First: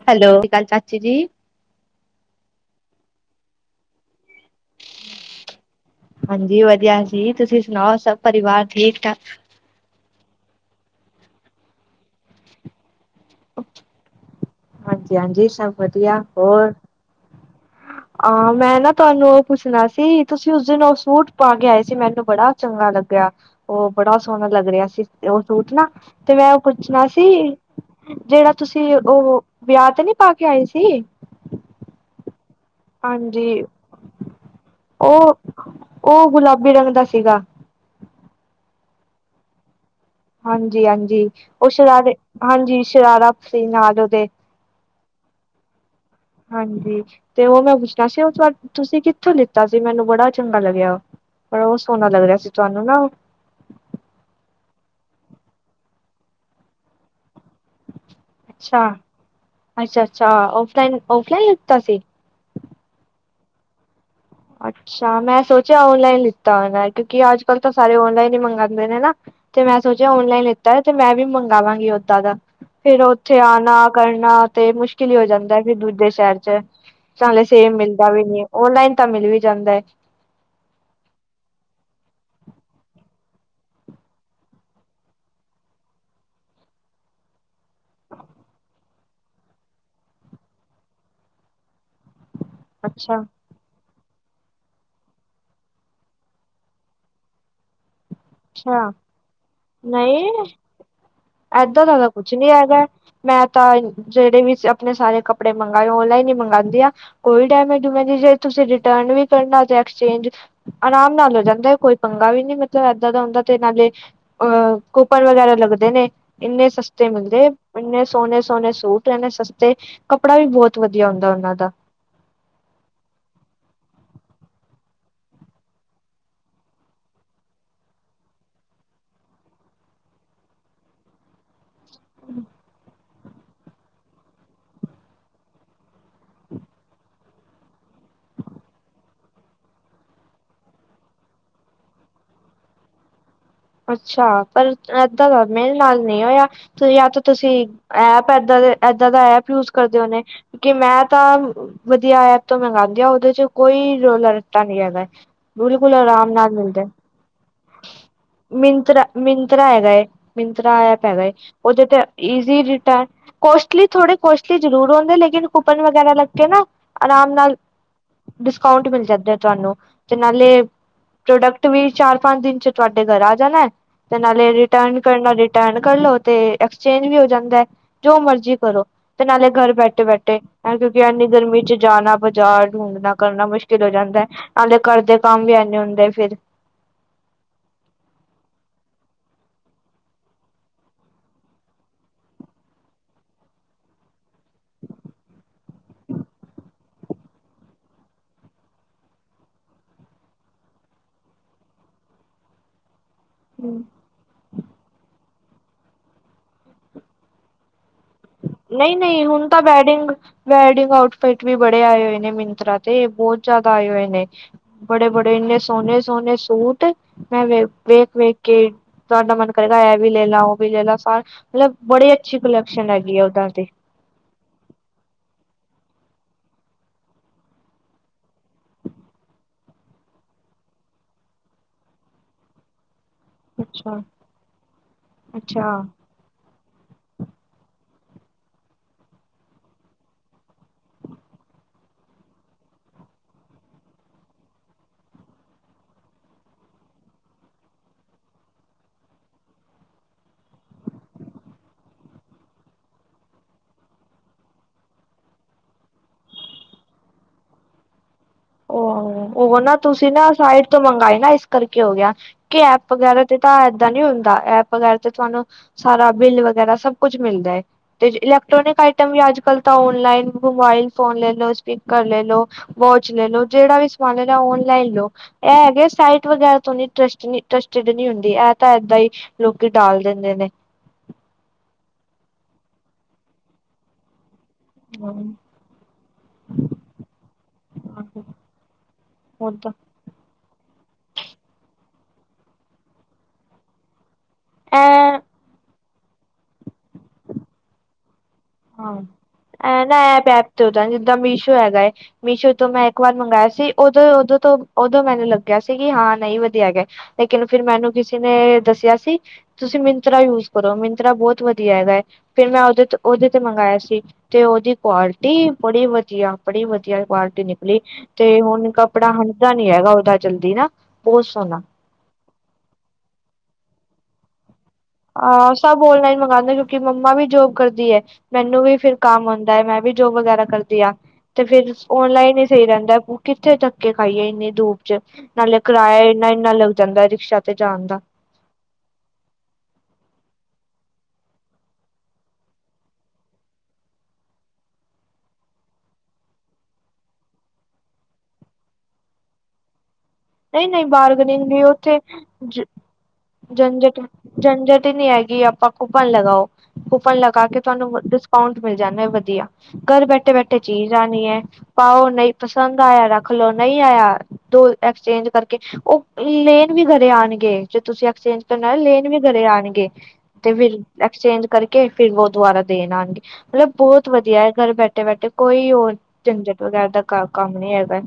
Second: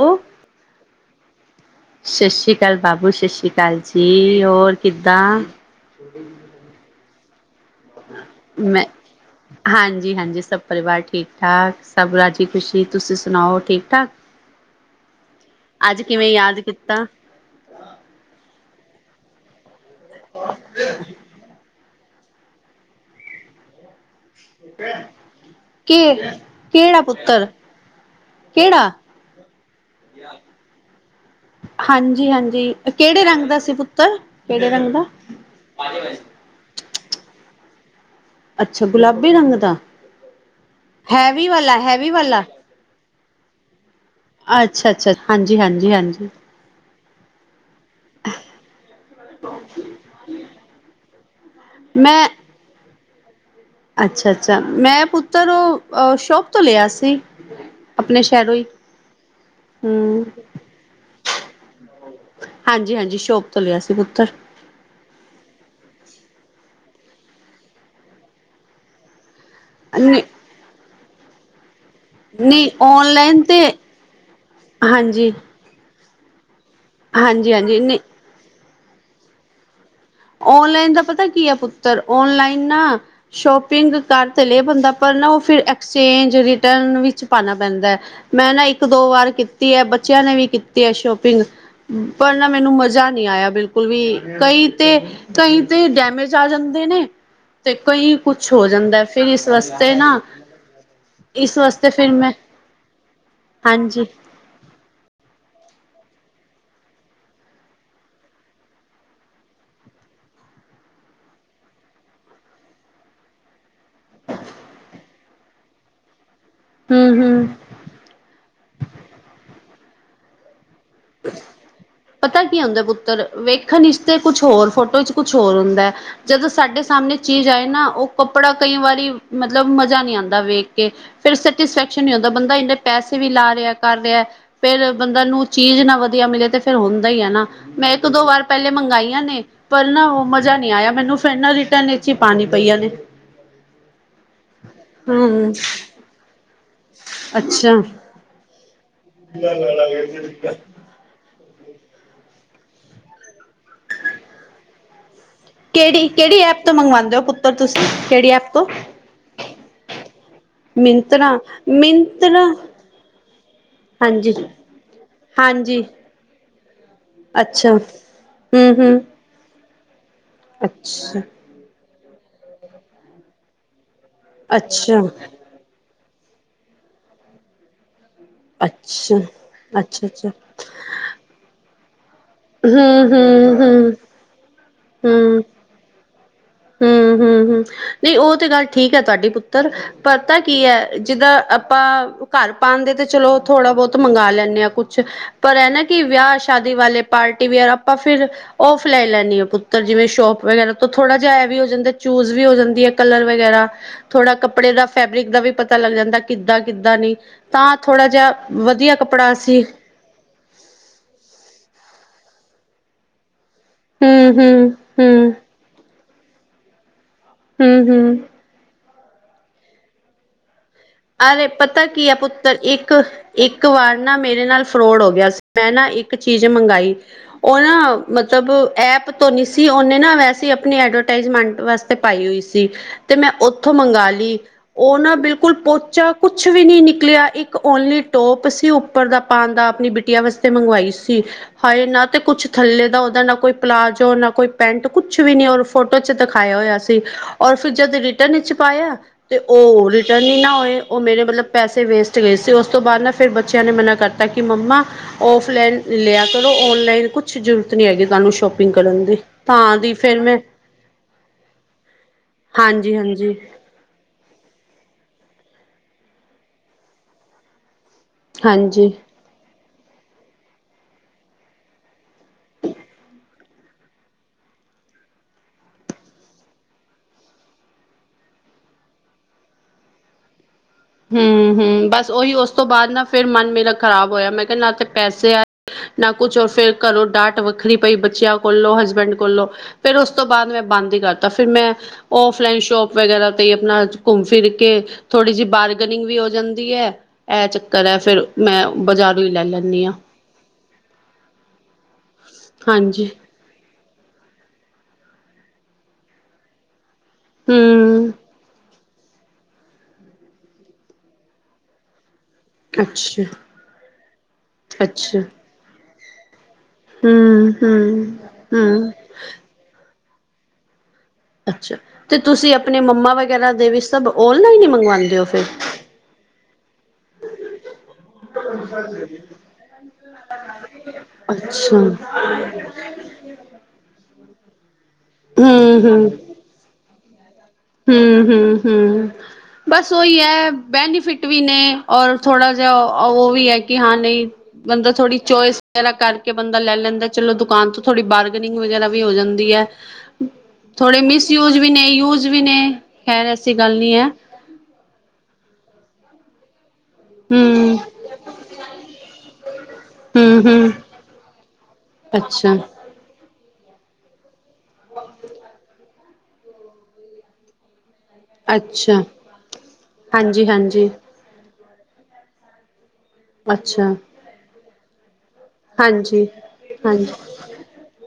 ਓ hello, ਸ਼੍ਰੀ ਕਾਲ ਚਾਚੀ ਜੀ। ਸਤਿ ਸ਼੍ਰੀ ਅਕਾਲ ਬਾਬੂ। ਸਤਿ ਸ਼੍ਰੀ ਅਕਾਲ ਜੀ। ਹੋਰ ਕਿੱਦਾਂ? ਹਾਂਜੀ ਵਧੀਆ ਜੀ। ਤੁਸੀਂ ਸੁਣਾਓ ਸਭ ਪਰਿਵਾਰ ਠੀਕ-ਠਾਕ? ਹਾਂਜੀ ਹਾਂਜੀ, ਸਭ ਪਰਿਵਾਰ ਠੀਕ-ਠਾਕ। ਸਭ ਰਾਜੀ ਖੁਸ਼ੀ, ਤੁਸੀਂ ਸੁਣਾਓ। ਠੀਕ-ਠਾਕ। ਹਾਂਜੀ-ਹਾਂਜੀ, ਸਭ ਅੱਜ ਵਧੀਆ ਕਿਵੇਂ ਯਾਦ ਕੀਤਾ। ਆਂ, ਮੈਂ ਨਾ ਤੁਆਨੂੰ ਓ ਪੁੱਛਣਾ ਸੀ, ਤੁਸੀਂ ਉਸ ਦਿਨ ਓ ਸੂਟ ਪਾ ਕੇ ਆਏ ਸੀ। ਮੈਨੂੰ ਬੜਾ ਚੰਗਾ ਲੱਗਿਆ। ਓ ਬੜਾ ਸੋਹਣਾ ਲੱਗ ਰਿਹਾ ਸੀ, ਓ ਸੂਟ ਨਾਂ ਕੇ ਤੇ ਮੈਂ ਓ ਕਿਹੜਾ ਪੁੱਛਣਾ ਸੀ। ਪੁੱਤਰ, ਜੇੜਾ ਕਿਹੜਾ? ਤੁਸੀਂ ਓ ਵਿਆਹ ਤੇ ਨੀਂ ਪਾ ਕੇ ਆਏ ਸੀ ਹਾਂਜੀ ਹਾਂਜੀ, ਕੇੜੇ ਰੰਗ ਦਾ ਹਾਂਜੀ, ਸੀ ਪੁੱਤਰ, ਕੇੜੇ ਰੰਗ ਦਾ। ਉਹ-ਉਹ ਗੁਲਾਬੀ ਰੰਗ ਦਾ ਸੀਗਾ। ਅੱਛਾ, ਗੁਲਾਬੀ ਰੰਗ ਦਾ। ਹਾਂਜੀ ਹਾਂਜੀ, ਹੈਵੀ ਓ ਵਾਲਾ, ਹੈਵੀ ਸ਼ਰਾਰੇ, ਵਾਲਾ। ਹਾਂਜੀ ਸ਼ਰਾਰਾ ਸੀ ਨਾਲ ਓਦੇ। ਅੱਛ ਅੱਛਾ। ਹਾਂਜੀ, ਹਾਂਜੀ, ਹਾਂਜੀ। ਹਾਂਜੀ ਤੇ ਓ ਮੈਂ ਪੁੱਛਣਾ ਸੀ, ਓ ਤੁਸੀਂ ਕਿੱਥੋਂ ਲਿੱਤਾ ਸੀ, ਮੈਨੂੰ ਬੜਾ ਚੰਗਾ ਲੱਗਿਆ ਓ। ਓਸ ਸੋਹਣਾ ਲੱਗ ਰਿਆ ਸੀ, ਤੁਆਨੂੰ ਨਾਂ। ਅੱਛ ਅੱਛਾ। ਮੈਂ ਪੁੱਤਰ, ਅ ਅ ਸ਼ੋਪ ਤੋਂ ਲਿਆ ਸੀ। ਆਪਣੇ ਸ਼ਹਿਰੋਂ ਈ। ਅੱਛ, ਅੱਛਾ। ਔਫਲਾਈਨ, ਔਫਲਾਈਨ ਲਿਤਾ ਸੀ। ਹਾਂਜੀ ਹਾਂਜੀ, ਸ਼ੋਪ ਤੋਂ ਲਿਆ ਸੀ ਪੁੱਤਰ। ਅੱਛਾ, ਮੈਂ ਸੋਚਿਆ ਔਨਲਾਈਨ ਲਿੱਤਾ ਹੋਏਗਾ ਕਿਉਂਕਿ ਅੱਜ-ਕਲ ਤਾਂ ਸਾਰੇ ਔਨਲਾਈਨ ਈ ਮੰਗਾਂਦੇ ਨੇ ਨਾ। ਤੇ ਮੈਂ ਸੋਚਿਆ ਨਹੀਂ ਔਨਲਾਈਨ ਲਿਤਾ ਐ ਤੇ ਮੈਂ ਵੀ ਮੰਗਾਵਾਂਗੀ ਓ ਤਾਦਾ ਨਹੀਂ ਫਿਰ ਓਥੇ ਔਨਲਾਈਨ ਤੇ ਆਣਾ, ਕਰਨਾ ਤੇ ਮੁਸ਼ਕਿਲ ਈ ਹੋ ਹਾਂਜੀ, ਜਾਂਦਾ ਫਿਰ ਦੂਜੇ ਸ਼ਹਿਰ ਚ। ਸਾਨੂੰ ਸੇਮ ਹਾਂਜੀ-ਹਾਂਜੀ ਨਹੀਂ ਮਿਲਦਾ ਵੀ ਨੀਂ ਏ, ਔਨਲਾਈਨ ਤਾਂ ਮਿਲ ਵੀ ਜਾਂਦਾ ਐ। ਔਨਲਾਈਨ ਦਾ ਪਤਾ ਕੀ ਏ ਪੁੱਤਰ, ਔਨਲਾਈਨ ਨਾਂ ਸ਼ੋਪਿੰਗ ਕਰ ਤੇ ਲੇ ਬੰਦਾ, ਪਰ ਨਾ ਓ ਫਿਰ ਐਕਸਚੇਂਜ, ਰਿਟਰਨ ਵਿੱਚ ਪਾਣਾ ਪੈਂਦਾ ਐ। ਮੈਂ ਨਾ ਇੱਕ-ਦੋ ਵਾਰ ਕੀਤੀ ਐ, ਬੱਚਿਆਂ ਨੇ ਵੀ ਕੀਤੀ ਐ ਸ਼ੋਪਿੰਗ ਪਰ ਨਾ ਮੈਨੂੰ ਮਜ਼ਾ ਅੱਛਾ ਨੀਂ ਆਇਆ ਬਿਲਕੁਲ ਵੀ। ਕਈ ਤੇ ਕਈ ਤੇ ਡੈਮੇਜ ਆ ਜਾਂਦੇ ਨੇ ਤੇ ਕਈ ਕੁਛ ਹੋ ਅੱਛਾ ਜਾਂਦਾ ਫਿਰ ਇਸ ਵਾਸਤੇ ਨਾ ਨਹੀਂ ਇਸ ਏਦਾਂ ਵਾਸਤੇ ਦਾ ਤਾਂ ਫਿਰ ਮੈਂ ਕੁਛ ਨੀਂ ਹੈਗਾ, ਮੈਂ ਤਾਂ ਹਾਂਜੀ ਜੇੜੇ ਵੀ ਸੀ ਅਪ ਆਪਣੇ ਸਾਰੇ ਕੱਪੜੇ ਮੰਗਾਏ, ਔਨਲਾਈਨ ਈ ਮੰਗਾਂਦੀ ਆਂ ਕੋਈ ਡੈਮੇਜ-ਡੂਮੇਜ ਨੀਂ, ਜੇ ਤੁਸੀਂ ਰਿਟਰਨ ਵੀ ਕਰਨਾ ਤੇ ਐਕਸਚੇਂਜ ਆਰਾਮ ਨਾਲ ਹੋ ਜਾਂਦਾ ਐ, ਕੋਈ ਪੰਗਾ ਵੀ ਨੀਂ ਮਤਲਬ ਏਦ ਦਾ ਹੁੰਦਾ ਤੇ ਨਾਲੇ ਅ ਕੂਪਨ ਵਗੈਰਾ ਲੱਗਦੇ ਨੇਂ, ਇੰਨੇ ਸਸਤੇ ਮਿਲਦੇ। ਹੂੰ-ਹੂੰ ਇੰਨੇ ਸੋਣੇ-ਸੋਣੇ ਸੂਟ ਇਨੇਂ ਸਸਤੇ, ਕੱਪੜਾ ਵੀ ਬੋਤ ਵਧੀਆ ਹੁੰਦਾ ਓਨਾਂ ਦਾ। ਪਤਾ ਕੀ ਹੁੰਦਾ ਪੁੱਤਰ, ਵੇਖਣ ਇੱਚ ਤੇ ਕੁਛ ਹੋਰ, ਫੋਟੋ ਇੱਚ ਕੁਛ ਹੋਰ ਹੁੰਦਾ। ਜਦੋਂ ਸਾਡੇ ਸਾਹਮਣੇ ਚੀਜ਼ ਆਏ ਨਾ ਉਹ ਕੱਪੜਾ ਕਈ ਵਾਰੀ ਮਤਲਬ ਮਜ਼ਾ ਨਹੀਂ ਆਂਦਾ ਵੇਖ ਕੇ। ਫਿਰ ਸੈਟਿਸਫੈਕਸ਼ਨ ਨੀ ਹੁੰਂਦਾ, ਬੰਦਾ ਇੰਨੇ ਪੈਸੇ ਵੀ ਲਾ ਰਿਹਾ, ਕਰ ਰਿਹਾ, ਫਿਰ ਬੰਦਾ ਨੂੰ ਚੀਜ਼ ਨਾ ਵਧੀਆ ਮਿਲੇ ਤੇ ਫਿਰ ਹੁੰਦਾ ਈ ਏ ਨਾ, ਮੈਂ ਇੱਕ -ਦੋ ਵਾਰ ਪਹਿਲੇ ਮੰਗਾਈਆਂ ਨੇ ਪਰ ਨਾ ਉਹ ਮਜ਼ਾ ਨਹੀਂ ਆਇਆ ਮੈਨੂੰ ਫਿਰ ਨਾ ਰਿਟਰਨ ਵਿੱਚ ਹੀ ਪਾਣੀ ਪਈਆਂ ਨੇ। ਅੱਛਾ! ਪਰ ਏਦਾਂ ਦਾ ਹੂੰ ਮੇਰੇ ਨਾਲ ਨਹੀਂ ਹੋਇਆ ਜਾਂ ਤਾਂ ਤੁਸੀਂ ਅੱਛਾ ਐਪ ਏਦਾਂ ਦੇ ਏਦਾਂ ਦਾ ਐਪ ਯੂਜ ਕਰਦੇ ਹੁਣੇ, ਕਿ ਮੈਂ ਤਾਂ ਵਧੀਆ ਐਪ ਤੋਂ ਮੰਗਾਂਦੀ ਆ, ਉਹਦੇ ਚ ਕੋਈ ਰੋਲਾ ਰੱਟਾ ਨੀ ਹੈਗਾ। ਬਿਲਕੁਲ ਆਰਾਮ ਕਿਹੜੀ-ਕਿਹੜੀ ਨਾਲ ਐਪ ਤੋਂ ਮਿਲਦੇ। ਮੰਗਵਾਉਂਦੇ ਹੋ ਪੁੱਤਰ ਤੁਸੀਂ ਕਿਹੜੀ ਐਪ ਤੋਂ ਮਿੰਤਰਾ- ਮਿੰਤਰਾ ਹੈਗਾ ਏ, ਮਿੰਤਰਾ ਐਪ ਹੈਗਾ ਏ, ਉਹਦੇ ਤੇ Myntra Myntra easy return, costly ਥੋੜੇ ਹਾਂਜੀ ਕੋਸਟਲੀ ਜ਼ਰੂਰ ਹੁੰਦੇ, ਲੇਕਿਨ ਕੁੂਪਨ ਹਾਂਜੀ ਵਗੈਰਾ ਲੱਗ ਕੇ ਨਾ ਆਰਾਮ ਨਾਲ ਅੱਛਾ ਹੂੰ ਡਿਸਕਾਉਂਟ ਹੂੰ ਮਿਲ ਜਾਂਦਾ ਤੁਹਾਨੂੰ ਤੇ ਨਾਲੇ ਅੱਛਾ ਪ੍ਰੋਡਕਟ ਵੀ ਚਾਰ -ਪੰਜ ਦਿਨ ਚ ਤੁਹਾਡੇ ਘਰ ਆ ਜਾਣਾ ਤੇ ਨਾਲੇ ਰਿਟਰਨ ਅੱਛਾ ਕਰਨਾ ਰਿ ਟਰਨ ਕਰ ਲੋ ਤੇ ਐਕਸਚੇਂਜ ਵੀ ਹੋ ਜਾਂਦਾ। ਜੋ ਮਰਜ਼ ਕਰੋ ਅੱਛਾ ਤੇ ਨਾਲੇ ਗਰ ਅੱਛਾ ਬੈਠੇ- ਅੱਛਾ ਬੈਠੇ, ਕਿਉਂਕਿ ਇੰਨੀ ਗਰਮੀ ਚ ਜਾਣਾ ਬਾਜ਼ਾਰ ਹੂੰ ਢੂੰਡਣਾ, ਕਰਨਾ, ਹੂੰ ਮੁਸ਼ਕਿਲ ਹੋ ਹੂੰ ਜਾਂਦਾ, ਨਾਲੇ ਘਰਦੇ ਹੂੰ ਕੰਮ ਵੀ ਐਨੇ ਹੁੰਦੇ ਫਿਰ ਹੂੰ, ਹੂੰ, ਹੂੰ ਨਹੀਂ ਉਹ ਤੇ ਗੱਲ ਠੀਕ ਹੈ ਤੁਹਾਡੀ ਪੁੱਤਰ ਪਤਾ ਕੀ ਹੈ ਜਿੱਦਾਂ ਆਪਾਂ ਘਰ ਪਾਂਦੇ ਤੇ ਚਲੋ ਥੋੜ੍ਹਾ ਬਹੁਤ ਮੰਗਾਂ ਲੈਂਨੇ ਆ ਕੁਛ ਪਰ ਐ ਨਾ ਕਿ ਵਿਆਹ ਸ਼ਾਦੀ ਵਾਲੇ ਪਾਰਟੀ ਵੀਅਰ ਆਪਾਂ ਫਿਰ ਓਫ ਲਈਨ ਲੈਨੀ ਆ ਪੁੱਤਰ, ਜਿਵੇਂ- ਸ਼ੋਪ ਵਗੈਰਾ ਤੋਂ ਥੋੜ੍ਹਾ ਜਿਹਾ ਐ ਵੀ ਹੋ ਜਾਂਦਾ ਚੂਜ ਵੀ ਹੋ ਜਾਂਦੀ ਐ ਕਲਰ ਵਗੈਰਾ ਥੋੜ੍ਹਾ ਕੱਪੜੇ ਦਾ ਫੈਬਰਿਕ ਦਾ ਵੀ ਪਤਾ ਲੱਗ ਜਾਂਦਾ। ਕਿੱਦਾਂ -ਕਿੱਦਾਂ ਨਹੀਂ ਤਾਂ ਥੋੜ੍ਹਾ ਜਿਹਾ ਵਧੀਆ ਨਈ-ਨਈ ਕੱਪੜਾ ਹੁਣ ਸੀ ਤਾਂ ਬੈਡਿੰਗ ਵੈਡਿੰਗ ਆਊਟਫਿਟ ਵੀ ਬੜੇ ਆਏ ਹੋਏ ਨੇ ਮਿੰਤਰਾ 'ਤੇ ਬਹੁ ਜ਼ਿਆਦਾ ਆਏ ਹੋਏ ਨੇ, ਹੂੰ ਹੂੰ ਹੂੰ ਬੜੇ-ਬੜੇ ਇੰਨੇ ਸੋਹਣੇ-ਸੋਹਣੇ ਸੂਟ ਮੈਂ ਵੇ ਹੂੰ ਹੂੰ ਵੇਖ-ਵੇਖ ਕੇ ਤੁਹਾਡਾ ਮਨ ਕਰੇਗਾ ਇਹ ਵੀ ਲੈ ਲਾ, ਓ ਵੀ ਲੈ ਲਾ। ਸਾਰ ਅਰੇ ਮਤਲਬ ਪਤਾ ਕੀ ਬੜੀ ਆ ਅੱਛੀ ਪੁੱਤਰ, ਕਲੈਕਸ਼ਨ ਹੈਗੀ ਆ ਉਦਾਂ ਤੇ ਇੱਕ-ਇੱਕ ਵਾਰ ਨਾ ਮੇਰੇ ਨਾਲ ਫਰੋਡ ਹੋ ਗਿਆ ਸੀ, ਮੈਂ ਨਾ ਇੱਕ ਚੀਜ਼ ਮੰਗਾਈ ਉਹ ਨਾ ਮਤਲਬ ਐਪ ਤੋਂ ਨੀ ਸੀ, ਉਹਨੇ ਨਾ ਵੈਸੇ ਆਪਣੀ ਐਡਵਰਟਾਈਜ਼ਮੈਂਟ ਵਾਸ ਤੇ ਪਾਈ ਹੋਈ ਸੀ 'ਤੇ ਮੈਂ ਉੱਥੋਂ ਮੰਗਾਂ ਲੀ, ਓ ਨਾ ਬਿਲਕੁਲ ਪੋ ਅੱਛਾ-ਅੱਛਾ ਕੁਛ ਵੀ ਨੀ ਨਿਕਲਿਆ, ਇੱਕ ਓਨਲੀ ਟੋਂਪ ਸੀ ਉੱਪਰ ਦਾ ਪਾਣ ਦਾ ਆਪਣੀ ਬਿਟੀਆਂ ਵਾਸਤੇ ਮੰਗਵਾਈ ਸੀ ਹਾਏ ਨਾ 'ਤੇ ਕੁਛ ਥੱਲੇ ਦਾ ਓਦਾ, ਨਾ ਕੋਈ ਪਲਾਜੋ, ਨਾ ਕੋਈ ਪੈਂਟ, ਕੁਛ ਵੀ ਨੀ ਔਰ ਫੋਟੋ 'ਚ ਦਿਖਾਇਆ ਹੋਇਆ ਸੀ। ਔਰ ਫਿਰ ਜਦ ਰਿਟਰਨ ਵਿੱਚ ਪਾਇਆ 'ਤੇ ਉਹ ਰਿਟਰਨ ਈ ਨਾ ਹੋਏ। ਉਹ ਮੇਰੇ ਮਤਲਬ ਪੈਸੇ ਵੇਸਟ ਗਏ ਸੀ, ਉਸ ਤੋਂ ਬਾਅਦ ਨਾ ਫੇਰ ਬੱਚਿਆਂ ਨੇ ਮਨਾ ਕਰਤਾ ਕਿ ਮੰਮਾ ਔਫਲਾਈਨ ਲਿਆ ਕਰੋ, ਔਨਲਾਈਨ ਕੁਛ ਜ਼ਰੂਰਤ ਨੀ ਹੈਗੀ ਤੁਹਾਨੂੰ ਸ਼ੋਪ ਓ, ਉਹ ਨਾ ਤੁਸੀਂ ਨਾ ਸਾਈਡ ਤੋਂ ਮੰਗਾਏ ਨਾ, ਇਸ ਕਰਕੇ ਹੋ ਗਿਆ। ਕੀ ਐਪ ਹਾਂਜੀ ਵਗੈਰਾ ਹਾਂਜੀ 'ਤੇ ਤਾਂ ਏ ਦਾ ਨੀ ਹੁੰਦਾ, ਐਪ ਵਗੈਰਾ 'ਤੇ ਤੁਹਾਨੂੰ ਸਾਰਾ ਬਿੱਲ ਵਗੈਰਾ ਸਭ ਕੁੱਝ ਮਿਲਦਾ ਏ। ਤੇ ਇਲੈਕਟ੍ਰੋਨਿਕ ਹਾਂਜੀ ਆਈਟਮ ਵੀ ਅੱਜ ਕੱਲ ਤਾਂ ਔਨਲਾਈਨ ਮੋਬਾਈਲ ਫੋਨ ਲੈ ਲੋ, ਸਪੀਕਰ ਲੈ ਲੋ, ਵੋ ਚ ਲੈ ਲੋ, ਜਿਹੜਾ ਵੀ ਸਮਾਨ ਲੈਣਾ ਔਨਲਾਈਨ ਲੋ। ਇਹ ਹੈਗੇ ਸਾਈਟ ਵਗੈਰਾ ਤੋਂ ਨੀ ਟਰਸਟ ਨੀ ਟਰੱਸਟਡ ਨੀ ਹੁੰਦੀ, ਐ ਤਾਂ ਏਦਾਂ ਈ ਲੋਕੀ ਡਾਲ ਦਿੰਦੇ ਨੇ। ਹੂੰ-ਹੂੰ ਬਸ ਉਹੀ ਉਸ ਤੋਂ ਬਾਅਦ ਨਾ ਫੇਰ ਮਨ ਮੇਲਾ ਖ਼ਰਾਬ ਹੋਇਆ, ਮੈਂ ਕਹਿ ਨਾ 'ਤੇ ਪੈਸੇ ਆ ਹਾਂ, ਨਾ ਕੁਛ ਔਰ ਫਿਰ ਘਰੋਂ ਡਾਟ ਵੱਖਰੀ ਪਈ ਬੱਚਿਆਂ ਕੋਲੋ, ਹਸਬੈਂਡ ਕੋਲੋਂ ਓਦਾਂ ਫਿਰ ਉਸ ਉੱਤੋਂ ਬਾਅਦ ਮੈਂ ਬੰਦ ਈ ਕਰਤਾ ਫਿਰ ਮੈਂ ਔਫਲਾਈਨ ਸ਼ੋਪ ਵਗੈਰਾ 'ਤੇ ਈ ਆਪਣਾ ਘੁੰਮ ਫਿਰ ਕੇ ਐ ਥੋੜੀ ਜੀ ਬਾਰਗਨਿੰਗ ਵੀ ਹੋ ਜਾਂਦੀ ਐ ਇਹ ਚੱਕਰ ਐ ਫਿਰ ਹਾਂ ਬਜ਼ਾਰੋਂ ਈ ਲੈ। ਐ ਲੈਂਦੀ ਹਾਂ ਨਾ ਐਪ-ਐਪ 'ਤੇ ਉਦਾਂ ਜ਼ਿੱਦਾ ਮੀਸ਼ੋ ਹੈਗਾ ਏ ਮੀਸ਼ੋ ਤੋਂ ਮੈਂ ਇੱਕ ਹਾਂਜੀ ਵਾਰ ਮੰਗਾਇਆ ਸੀ। ਉਦੋਂ-ਉਦੋਂ ਤੋਂ ਉਦੋਂ ਮੈਨੂੰ ਲੱਗਿਆ ਸੀ ਕਿ ਹਾਂ ਨਹੀਂ ਵਧੀਆ ਹੈਗਾ ਐ ਲੇਕਿਨ ਫਿਰ ਮੈਨੂੰ ਕਿਸ ਹੂੰ ਕਿਸੀ ਨੇ ਦੱਸਿਆ ਸੀ ਤੁਸੀਂ ਮਿੰਤਰਾ ਯੂਜ ਕਰੋ ਮਿੰਤਰਾ ਬਹੁਤ ਵਧੀਆ ਹੈਗਾ ਐ ਫਿਰ ਮੈਂ ਉਹਦੇ ਤੋਂ ਅੱਛਾ ਉਹਦੇ 'ਤੇ ਮੰਗਾਇਆ ਸੀ 'ਤੇ ਉਹਦੀ ਅੱਛਾ ਕੁਆਲਿਟੀ ਬੜੀ ਵਧੀਆ ਬੜੀ ਵ ਘਟੀਆ ਕੁਆਲਟੀ ਹੂੰ-ਹੂੰ ਨਿਕਲੀ ਹੂੰ 'ਤੇ ਹੁਣ ਹੂੰ ਕੱਪੜਾ ਹਟਾ ਨੀ ਹੈਗਾ ਉਦਾ ਜਲਦੀ ਨਾ। ਬਹੁਤ ਸੋਹਣਾ। ਅੱਛਾ 'ਤੇ ਤੁਸੀਂ ਆਪਣੇ ਮੰਮਾ ਵਗੈਰਾ ਦੇ ਵੀ ਸਭ ਔਨਲਾਈਨ ਈ ਮੰਗਵਾ ਹਾਂ ਸਭ ਔਨਲਾਈਨ ਮੰਗਾਦੇ ਕਿਉਂਕਿ ਮੰਮਾ ਵੀ ਜੋਬ ਕਰਦੀ ਐ। ਮੈਨੂੰ ਵੀ ਫਿਰ ਕੰਮ ਹੁੰਦਾ ਏ ਮੈਂ ਵੀ ਜੋਬ ਵਗੈਰਾ ਕਰਦੀ ਆ 'ਤੇ ਫਿਰ ਅੱਛਾ ਔਨਲਾਈਨ ਈ ਸਈ ਰਹਿੰਦਾ ਕਿੱਥੇ ਧੱਕੇ ਖਾਈਏ ਇੰਨੀ ਧੂਪ 'ਚ ਨਾਲੇ ਹਮ ਕਰਾਇਆ ਹਮ ਇੰਨਾ-ਇੰਨਾ ਲੱਗ ਜਾਂਦਾ ਰਿਕਸ਼ਾ 'ਤੇ ਜਾਣ ਦਾ। ਹੂੰ-ਹੂੰ। ਬਸ ਉਈ ਐ ਬੈਨੀਫਿਟ ਵੀ ਨੇ ਔਰ ਥੋੜਾ ਜਿਹਾ ਉਹ ਵੀ ਐ ਕਿ ਹਾਂ ਨਹੀਂ ਬੰਦਾ ਥੋੜੀ ਚੋਇਸ ਵਗੈਰਾ ਕਰਕੇ ਬੰਦਾ ਲੈ ਲੈਂਦਾ ਚਲੋ ਦੁਕਾਨ ਤੋਂ ਥੋੜੀ ਬਾਰਗਨਿੰਗ ਵਗੈਰਾ ਵੀ ਹੋ ਜਾਂਦੀ ਐ। ਨਹੀਂ ਨਹੀਂ ਬਾਰਗਨਿੰਗ ਵੀ ਉਹ ਨੇ ਤੇ ਯੂਜ ਵੀ ਨੇ ਖੈਰ ਐਸੀ ਗੱਲ ਨਹੀਂ ਜੰਜਟ ਹੈ ਜੰਜਟ ਈ ਨੀ ਹੈਗੀ ਆਪਾਂ ਕੁੱਪਣ ਲਗਾਓ। ਕੂਪਨ ਲਗਾ ਕੇ ਹਮ ਤੁਹਾਨੂੰ ਡਿਸਕਾਊਂਟ ਮਿਲ ਜਾਂਦਾ ਵਧੀਆ। ਘਰ ਹਮ ਬੈਠੇ-ਬੈਠੇ ਹਮ ਚੀਜ਼ ਆਣੀ ਐ ਪਾਓ ਨਹੀਂ ਅੱਛਾ ਪਸੰਦ ਗਾਇਆ ਰੱਖ ਲੋ ਨਈ ਆਇਆ ਦੋ ਐਕਸਚੇਂਜ ਕਰਕੇ ਉਹ ਲੇਨ ਵੀ ਘਰੇ ਆਣਗੇ ਜੇ ਤੁਸੀਂ ਅ ਐਕਸਚੇਂਜ ਕਰਨਾ ਐ ਅੱਛਾ ਲੇਨ ਵੀ ਗਰੇ ਆਣਗੇ ਹਾਂਜੀ 'ਤੇ ਫਿਰ ਹਾਂਜੀ ਅ ਐਕਸਚੇਂਜ ਕਰਕੇ ਫਿਰ ਵੋ ਦੁਬਾਰਾ ਦੇਣ ਆਣਗੇ ਮਤਲਬ ਅੱਛਾ ਬਹੁਤ ਵਧੀਆ ਐ ਘਰ ਬੈਠੇ-ਬੈਠੇ ਕੋਈ ਹੋਰ ਹਾਂਜੀ ਝੰਜਟ ਵਗੈਰਾ ਦਾ ਹਾਂਜੀ ਘਰ ਕੰਮ ਨੀ ਹੈਗਾ,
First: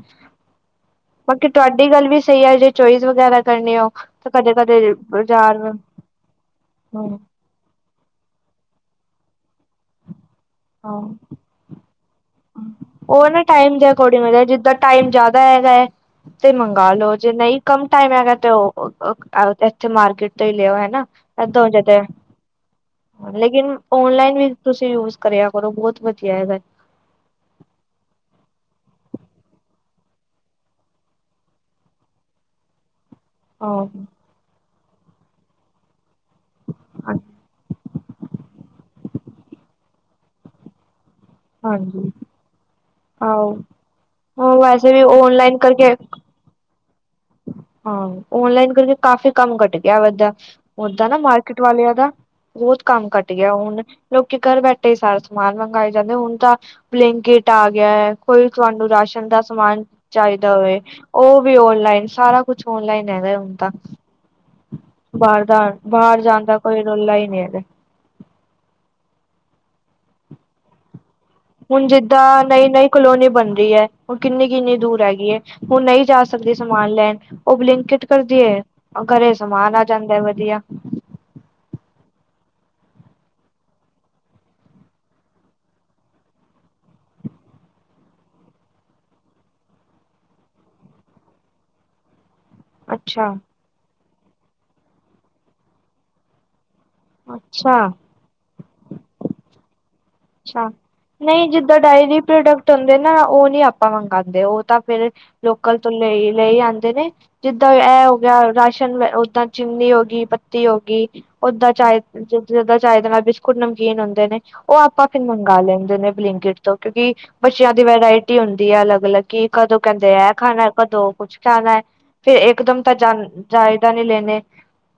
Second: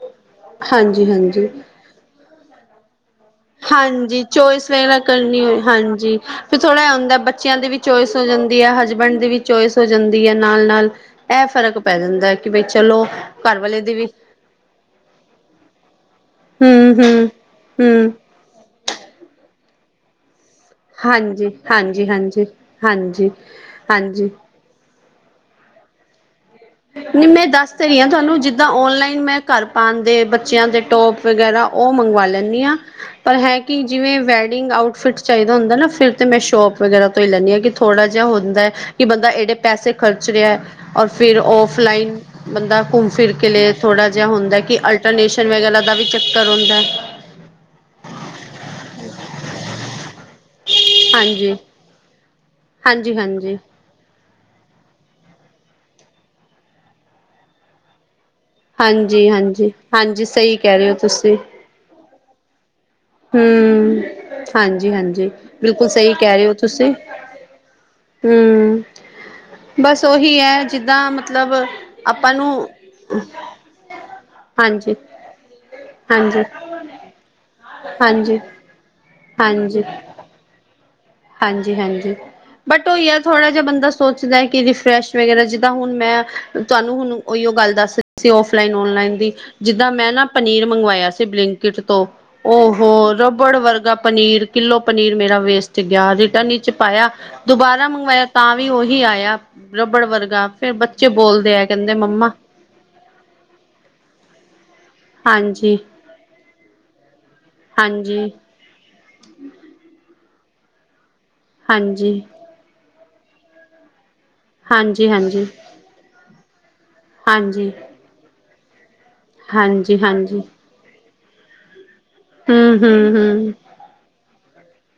ਹਾਂਜੀ ਬਾਕੀ ਹਾਂਜੀ ਤੁਹਾਡੀ ਗੱਲ ਵੀ ਸਈ ਐ ਜੇ ਚੋਇਜ਼ ਵਗੈਰਾ ਕਰਨੀ ਹੋ ਹਾਂਜੀ ਤਾਂ ਕਦੇ ਚੋਇਸ ਕਦੇ ਵਗੈਰਾ ਕਰਨੀ ਬਾਜ਼ਾਰ ਹੋਏ ਹਾਂਜੀ ਫਿਰ ਥੋੜਾ ਐ ਹੁੰਦਾ ਹਮ ਬ ਬੱਚਿਆਂ ਦੀ ਵੀ ਚੋਇਸ ਹੋ ਜਾਂਦੀ ਐ, ਹਸਬੈਂਡ ਦੀ ਵੀ ਚੋਇਸ ਹੋ ਜਾਂਦੀ ਐ, ਨਾਲ-ਨਾਲ ਹਾਂ ਐ ਫ਼ਰਕ ਪੈ ਜਾਂਦਾ ਕਿ ਬਈ ਚਲੋ ਉਹ ਨਾ ਘਰ ਟਾਈਮ ਵਾਲੇ ਦੇ ਦੀ ਵੀ ਅਕੋਰਡਿੰਗ ਜਿੱਦਾਂ ਟਾਈਮ ਜਿਆਦਾ ਹੈਗਾ ਤੇ ਮੰਗਾ ਹਮ ਲੋ, ਹਮ ਜੇ ਨਹੀਂ ਕੰਮ ਟਾਈਮ ਹਮ ਹੈਗਾ ਤੇ ਓਹ ਉ ਅਕ ਐਥੇ ਮਾਰਕੀਟ ਤੋਂ ਈ ਲਿਆ ਹਾਂਜੀ ਹੋਏ [unintelligible] ਜਟੇ ਹਾਂਜੀ ਹਾਂਜੀ ਹਾਂਜੀ ਲੇਕਿਨ ਹਾਂਜੀ ਔਨਲਾਈਨ ਵੀ ਤੁਸੀਂ ਯੂਸ ਕਰਿਆ ਕਰੋ ਬੋਤ ਵਧੀਆ ਹੈਗਾ। ਨਹੀਂ ਮੈਂ ਦੱਸ ਤੇ ਰੀ ਆਂ ਤੁਹਾਨੂੰ ਜਿੱਦਾਂ ਔਨਲਾਈਨ ਮੈਂ ਘਰ ਪਾਣ ਦੇ ਬੱਚਿਆਂ ਦੇ ਟੋਪ ਵਗੈਰਾ ਓਹ ਮੰਗਵਾ ਲੈਂਣੀ ਆਂ ਪਰ ਹੈ ਕਿ ਆਹੋ ਜਿਵੇਂ ਵੈਡਿੰਗ ਆਊਟਫਿਟ ਚਾਹੀਦਾ ਹੁੰਦਾ ਨਾ ਫਿਰ ਤੇ ਮੈਂ ਸ਼ੋਪ ਵਗੈਰਾ ਤੋਂ ਈ ਲੈਂਣੀ ਆਂ ਕਿ ਥੋੜਾ ਜਾ ਹੁੰਦਾ ਕਿ ਬੰਦਾ ਏਡੇ ਪੈਸੇ ਖਰਚ ਰਿਹਾ ਔਰ ਫਿਰ ਹਾਂਜੀ ਔਫਲਾਈਨ ਬੰਦਾ ਘੁੰਮ ਫਿਰ ਕੇ ਲੇ ਆਹੋ ਥੋੜਾ ਜਾ ਹੁੰਦਾ ਕਿ ਵੈਸੇ ਵੀ ਅਲਟਰਨੇਸ਼ਨ ਓਨਲਾਈਨ ਵਗੈਰਾ ਦਾ ਕਰਕੇ ਵੀ ਕਰਾਉਂਦਾ ਹਾਂ, ਔਨਲਾਈਨ ਕਰਕੇ ਕਾਫੀ ਕੰਮ ਘੱਟ ਗਿਆ ਵਦਾ ਓਦਾਂ ਨਾ ਹਾਂਜੀ ਮਾਰਕੀਟ ਵਾਲਿਆਂ ਦਾ ਬੌਤ ਕੰਮ ਹਾਂਜੀ ਘੱਟ ਗਿਆ। ਹਾਂਜੀ ਹੁਣ ਲੋਕੀ ਘਰ ਬੈਠੇ ਹੀ ਸਾਰਾ ਸਮਾਨ ਮੰਗਾਏ ਜਾਂਦੇ, ਹੁਣ ਤਾਂ ਬਲਿੰਕੇਟ ਆ ਗਿਆ। ਕੋਈ ਵੀ ਤੁਹਾਨੂੰ ਰਾਸ਼ਨ ਹਾਂਜੀ ਦਾ ਹਾਂਜੀ ਸਮਾਨ ਹਾਂਜੀ ਚਾਈਦਾ ਸਹੀ ਕਹਿ ਹੋਵੇ ਰਹੇ ਹੋ ਤੁਸੀਂ ਓਹ ਵੀ ਔਨਲਾਈਨ ਸਾਰਾ ਕੁਛ ਔਨਲਾਈਨ। ਹੈਗਾ ਹੁਣ ਤਾਂ ਹੂੰ, ਹਾਂਜੀ-ਹਾਂਜੀ ਬਾਹਰ ਦਾ ਬਿਲਕੁਲ ਸਹੀ ਬਾਹਰ ਕਹਿ ਜਾਣ ਰਹੇ ਔ ਦਾ ਕੋਈ ਤੁਸੀਂ। ਰੌਲਾ ਹੀ ਨਹੀਂ ਹੈਗਾ ਹੂੰ, ਬਸ ਓਹੀ ਹੈ ਜਿੱਦਾਂ ਮਤਲਬ ਹੁਨ ਆਪਾਂ ਜਿੱਦਾਂ ਨੂੰ ਨਈਂ ਨਈਂ ਕਲੋਨੀ ਬਨ ਰੀ ਐ। ਹੁਨ ਕਿੰਨੀ, ਕਿੰਨੀ ਹਾਂਜੀ ਦੂਰ ਹੈਗੀ ਏ। ਹੁਨ ਨਹੀਂ ਜਾ ਹਾਂਜੀ ਸਕਦੇ ਸਨ ਸਮਾਨ ਲੈਨ ਔ ਬਲਿੰਕੀਟ ਕਰਦੀ ਹਾਂਜੀ ਏ। ਘਰੇ ਸਮਾਨ ਆ ਜਾਂਦੈ ਵਧੀਆ। ਹਂਜੀ, ਹਂਜੀ। ਬਟ ਓਈ ਐ ਥੋੜਾ ਜਾ ਬੰਦਾ ਸੋਚਦੈ ਕਿ ਰਿਫਰੈਸ਼ ਵਗੈਰਾ। ਜਿੱਦਾਂ ਹੁਨ ਮੈਂ ਤੁੱਨੂੰ ਹੁਨ ਔਈਔ ਗੱਲ ਦੱਸ ਰੀ ਸੀ ਔਫਲਾਈਨ, ਔਨਲਾਈਨ ਦੀ। ਜਿੱਦਾਂ ਮੈਂ ਨਾ ਪਨੀਰ ਮੰਗਵਾਇਆ ਸੀ ਬਲਿੰਕਟ ਤੋਂ ਔਹੋ ਅੱਛਾ ਰਬੜ ਵਰਗਾ ਪਨੀਰ ਕਿੱਲੋ ਪਨੀਰ ਮੇਰਾ ਵੇਸਟ ਗਿਆ। ਰਿਟਰਨ ਇਚ ਪਾਇਆ। ਅੱਛਾ ਦੁਬਾਰਾ ਮੰਗਵਾਇਆ ਤਾਂ ਵੀ ਔਹੀ ਆਯਾ ਰੱਬੜ ਵਰਗਾ ਅੱਛਾ ਫੇਰ ਬੱਚੇ ਨਹੀਂ ਬੋਲਦੇ ਆ ਜਿੱਦਾਂ ਕਹਿੰਦੇ ਡਾਇਰੀ ਮੰਮਾ ਪ੍ਰੋਡਕਟ ਹੁੰਦੇ ਨਾ ਓਹ ਨੀ ਆਪਾਂ ਮੰਗਾਦੇ। ਓਹ ਤਾਂ ਫੇਰ ਲੋਕਲ ਹਾਂਜੀ ਤੋਂ ਲਈ ਲਈ ਆੰਦੇ ਨੇ। ਜਿੱਦਾਂ ਐ ਹੋ ਹਾਂਜੀ ਗਿਆ ਰਾਸ਼ਨ, ਓਦਾਂ ਚੀਨੀ ਹੋ ਗੀ ਪੱਤੀ ਹੋ ਗੀ। ਓਦਾਂ ਚਾਏ ਹਾਂਜੀ, ਜੋੱਦਾਂ ਚਾਏ ਦੇ ਨਾਲ ਬਿਸਕੁਟ, ਨਮਕੀਨ ਹੁੰਦੇ ਨੇ ਓਹ ਹਾਂਜੀ, ਆਪਾਂ ਹਾਂਜੀ, ਲੈ ਲੈਂਦੇ ਨੇ ਬਲਿੰਕਿਟ ਤੋਂ ਕਿਉਂਕਿ ਹਾਂਜੀ, ਬੱਚਿਆਂ ਦੀ ਵਰਾਇਟੀ ਹੁੰਦੀ ਏ ਅਲੱਗ, ਅਲੱਗ। ਕਿ ਕਦੋਂ ਹਾਂਜੀ, ਕੈਦੇ ਐਹ ਹਾਂਜੀ। ਖਾਨੈ, ਕਦੋਂ ਕੁਛ ਖਾਨੈ ਫੇਰ ਇੱਕ ਹੂੰ, ਦਮ ਤਾਂ ਹੂੰ, ਜਾਨ ਹੂੰ, ਜਾਇਡਾ ਨੀ ਲੈਨੇ।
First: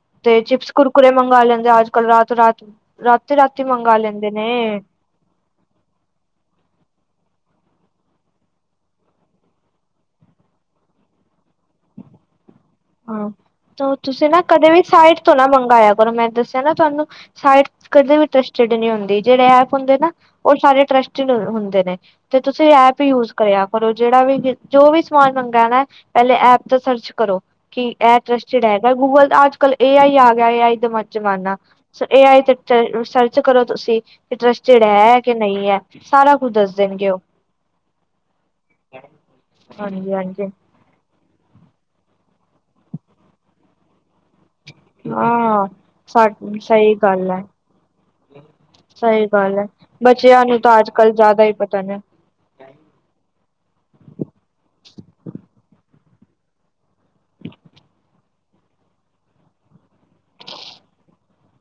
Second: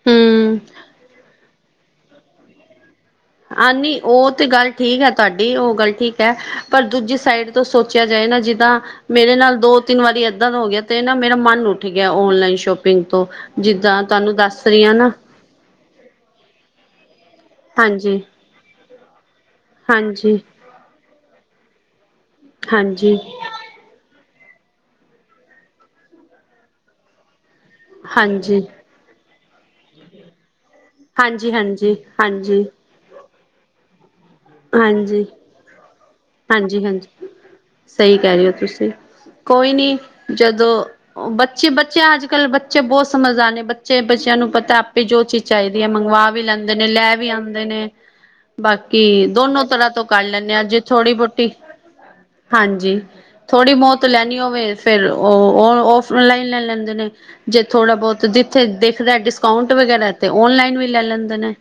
ਹੂੰ। ਤੇ ਚਿਪਸ, ਕੁਰਕੁਰੇੇ ਮੰਗਾ ਲੈਂਦੇ ਅੱਜ-ਕੱਲ ਰਾਤ, ਰਾਤ ਨੂੰ। ਰਾਤ ਆਨੀ ਔਹ ਤੇ ਗੱਲ ਠੀਕ ਐ। ਤੁੱਡੀ ਔ ਗੱਲ ਠੀਕ ਐ। ਪਰ ਦੂਜੀ ਸਾਈਡ ਤੋਂ ਸੋਚਿਆ ਜਾਏ ਨਾ ਜਿਦਾਂ ਮੇਰੇ ਨਾਲ ਦੋ-ਤਿੰਨ ਵਾਰੀ ਐਦਾਂ ਦਾ ਹੋ ਗਿਆ। ਤੇ ਨਾ ਮੇਰਾ ਮਨ ਉਠ ਗਿਐ ਔਨਲਾਈਨ ਸ਼ੋਪਿੰਗ ਤੋਂ। ਹਾਂ ਜਿੱਦਾਂ ਤਾਨੂੰ ਦੱਸ ਰੀਆਂ ਨਾ ਭਲਾ ਮੰਗਾਇਆ ਕਰੋ। ਮੈਂ ਦੱਸਿਆ ਨਾ ਤੁੱਨੂੰ ਸਾਈਡ ਕਦੇ ਹਾਂਜੀ, ਵੀ ਟ੍ਰਸਟਿਡ ਨੀ ਹੁੰਦੀ ਜੇੜੇ ਐਪ ਹੁੰਦੇ ਨਾ ਹਾਂਜੀ, ਓਹ ਸਾਰੇ ਟ੍ਰਸਟੀਡ ਹੁੰਦੇ ਨੇ। ਤੇ ਤੁਸੀਂ ਐਪ ਹੀ ਹਾਂਜੀ, ਹਾਂਜੀ। ਯੂਜ ਕਰਿਆ ਕਰੋ। ਜੇੜਾ ਵੀ ਜੋ ਵੀ ਸਮਾਨ ਮੰਗਾਨੈ ਪੈਲੇ ਐਪ ਤੋਂ ਸਰਚ ਕਰੋ। ਕਿ ਐ ਹਾਂਜੀ, ਟ੍ਰਸਟੀਡ ਹੈਗਾ ਗੂਗਲ, ਅੱਜ-ਕੱਲ ਏ ਆਈ ਆ ਗਿਆ ਏ ਆਈ। ਨਵਾਂ ਹਾਂਜੀ, ਜ਼ਮਾਨਾ ਹਾਂਜੀ, ਸੋ ਏ ਆਈ ਤੇ ਹਾਂਜੀ, ਟ ਸਰਚ ਕਰੋ ਤੁਸੀਂ। ਕਿ ਟ੍ਰਸਟਿਡ ਹੈ ਹਾਂਜੀ, ਕਿ ਨਹੀਂ ਹੈ ਸਾਰਾ ਕੁਝ ਦੱਸ ਹਾਂਜੀ। ਦੇਨਗੇ ਔਹ ਸਹੀ ਕੈ ਰੇ ਔ ਤੁਸੀਂਕੋਈ ਨੀ ਹਾਂਜੀ ਹਾਂਜੀ ਜਦੋਂ ਬੱਚੇ ਬੱਚਿਆਂ ਅੱਜ-ਕੱਲ੍ਹ ਬੱਚੇ ਬੌਤ ਸਮਝਦਾਰ ਨੇ ਬੱਚੇ ਬੱਚਿਆਂ ਨੂੰ ਪਤੈ ਭੀ ਜੋ ਚੀਜ਼ ਹਾਂ ਚੈਦੀ ਐ ਸਾ ਮੰਗਵਾ ਵੀ ਲੈਂਦੇ ਨੇ ਸਹੀ ਲੈ ਵੀ ਗੱਲ ਹੈ ਆੰਦੇ ਨੇ। ਬਾਕੀ ਸਹੀ ਗੱਲ ਦੋਨੋ ਹੈ ਤਰ੍ਹਾਂ ਤੋਂ ਕਰ ਬੱਚਿਆਂ ਲੈਂਨੇ ਨੂੰ ਆਂ। ਤਾਂ ਜੇ ਅੱਜ ਥੋੜੀ ਕੱਲ੍ਹ ਜ਼ਿਆਦਾ ਬੋਤੀ ਹੀ ਪਤਾ ਨੇ ਹਾਂਜੀ, ਥੋੜ੍ਹੀ ਬੌਂਤ ਲੈਨੀ ਹੋਵੇ ਫੇਰ ਔਹ ਔਫਲਾਈਨ ਲੈ ਲੈਂਦੇ ਨੇ। ਜੇ ਥੋੜਾ ਬੌਤ ਜਿੱਥੇ ਦੇਖਦੈ ਡਿਸਕਾਊਂਟ ਵਗੈਰਾ ਤੇ ਔਨਲਾਈਨ ਵੀ ਲੈ ਲੈਂਦੇ ਨੇ।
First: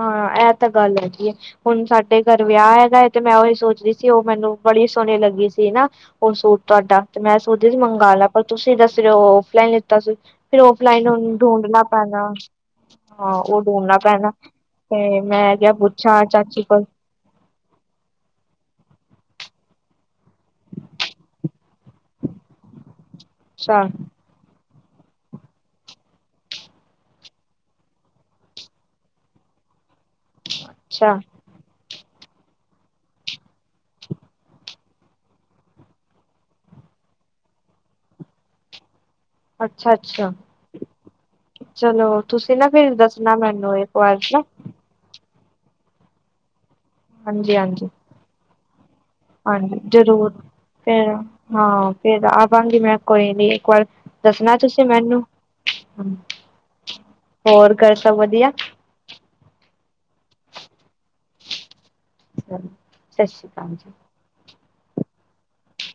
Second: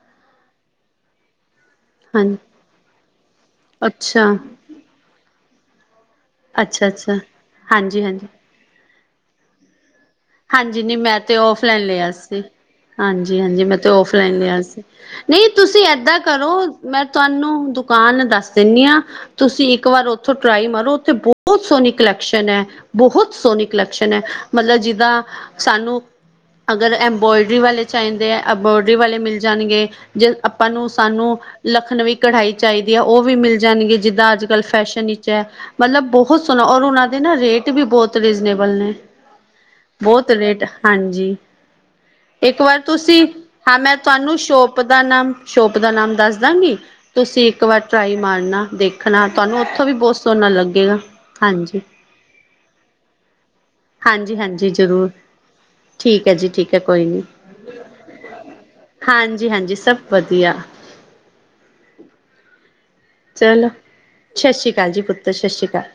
ਹਾਂ ਇਹ ਤਾਂ ਗੱਲ ਹੈਗੀ ਏ। ਹੁਨ ਸਾਡੇ ਹਾਂਜੀ ਘਰ ਵਿਆਹ ਹੈਗਾ ਏ ਤੇ ਮੈਂ ਉਹੀ ਸੋਚਰੀ ਸੀ। ਉਹ ਅੱਛਾ ਮੈਨੂੰ ਬੜੀ ਸੋਹਨੀ ਲੱਗੀ ਸੀ ਨਾ। ਔਹ ਸੂਟ ਅੱਛਾ ਤੁੱਡਾ ਅੱਛਾ ਤੇ ਮੈਂ ਸੋਚਿਆ ਸੀ ਹਾਂਜੀ ਮੰਗਵਾ ਹਾਂਜੀ ਲਾ ਪਰ ਤੁਸੀਂ ਦੱਸ ਰੇਓ ਔਫਲਾਈਨ ਲਿੱਤਾ ਸੀ। ਫਿਰ ਹਾਂਜੀ, ਨੀ ਔਫਲਾਈਨ ਮੈਂ ਹੁਣ ਤੇ ਢੂੰਡਣਾ ਔਫਲਾਈਨ ਲਿਆ ਪੈਣਾ ਸੀ। ਹਾਂ ਹਂਜੀ, ਉਹ ਹਂਜੀਮੈਂ ਤੇ ਢੂੰਡਣਾ ਪੈਣਾ ਔਫਲਾਈਨ ਲਿਆ ਸੀ। ਤੇ ਮੈਂ ਕਿਹਾ ਨਹੀਂਤੁਸੀਂ ਏਦਾਂ ਪੁੱਛਾਂ ਕਰੋ। ਚਾਚੀ ਕੋਲ ਮੈਂ ਤੁੱਨੂੰ ਦੁਕਾਨ ਦੱਸ ਦੇਨੀ ਆਂ। ਤੁਸੀਂ ਇੱਕ ਵਾਰ ਉਥ ਟ੍ਰਾਈ ਮਾਰੋ, ਉੱਥੇ ਬੋੱਤ ਸੋਹਨੀ ਕਲੈਕਸ਼ਨ ਹੈ। ਬੋੱਤ ਸੋਹਨੀ ਅੱਛਾ ਕਲੈਕਸ਼ਨ ਹੈ। ਮਤਲਬ ਜਿ ਦਾ ਸਾਨੂੰ। ਅਗਰ ਅਬਰੋਇਡਰੀ ਵਾਲੇ ਚੈਦੇ ਆ ਅਬਰੋਇਡਰੀ ਵਾਲੇ ਮਿਲ ਜਾਨਗੇ। ਜੇ ਆਪਾਂ ਨੂੰ ਅੱਛਾ ਸਾਨੂੰ ਲਖਨਵੀਂ ਕਢਾਈ ਚੈਦੀਹੈ ਉਹ ਵੀ ਮਿਲ ਜਾਣਗੇ। ਜਿੱਦਾਂ ਅੱਜ-ਕੱਲ ਫੈਸ਼ਨ ਵਿੱਚ ਹੈ। ਮਤਲਬ ਬੋੱਤ ਸੋਹਨਾ ਔਰ ਉਨਾਂ ਦੇ ਨਾ ਰੇਟ ਵੀ ਬੋੱਤ ਰੀਜ਼ਨੇਬਲ ਨੇ। ਅੱਛਾ ਬੋੱਤ ਅੱਛਾ ਰੇਟ ਹਂਜੀ, ਚਲੋ ਤੁਸੀਂ ਇੱਕ ਨਾ ਵਾਰ ਫਿਰ ਤੁਸੀਂ ਦੱਸਣਾ ਹਾਂ ਮੈਨੂੰ ਇੱਕ ਮੈਂ ਵਾਰ ਤੁੱਨੂੰ ਨਾ ਸ਼ੋਪ ਸੋ਼ਪ ਦਾ ਨਾਮ ਸ਼ੋਪ ਦਾ ਨਾਮ ਦੱਸ ਦਾਂਗੀ। ਤੁਸੀਂ ਹਾਂਜੀ ਇੱਕ ਵਾਰ ਹਾਂਜੀ ਟਰਾਈ ਮਾਰਨਾ ਦੇਖ। ਹਾਂਜੀ, ਜਰੂਰ ਫੇਰ ਹਾਂਜੀ ਹਾਂ ਫੇਰ ਆਵਾਂਗੀ ਮੈ ਕੋਈ ਨੀ ਇੱਕ ਵਾਰ ਹਾਂਜੀ ਦੱਸਣਾ ਹਾਂਜੀ ਤੁਸੀਂ ਜਰੂਰ, ਮੈਨੂੰ ਠੀਕ ਐ ਜੀ, ਠੀਕ ਐ ਕੋਈ ਨੀ। ਹੋਰ ਘਰ ਸਭ ਵਧੀਆ ਹਾਂਜੀ, ਹਾਂਜੀ ਸਬ ਵਧੀਆ। ਸਾਸ਼੍ਰੀਕਾਲ ਜੀ। ਸ਼ਸ਼੍ਰੀਕਾਲ ਜੀ ਪੁੱਤਰ, ਸ਼ਸ਼੍ਰੀਕਾਲ।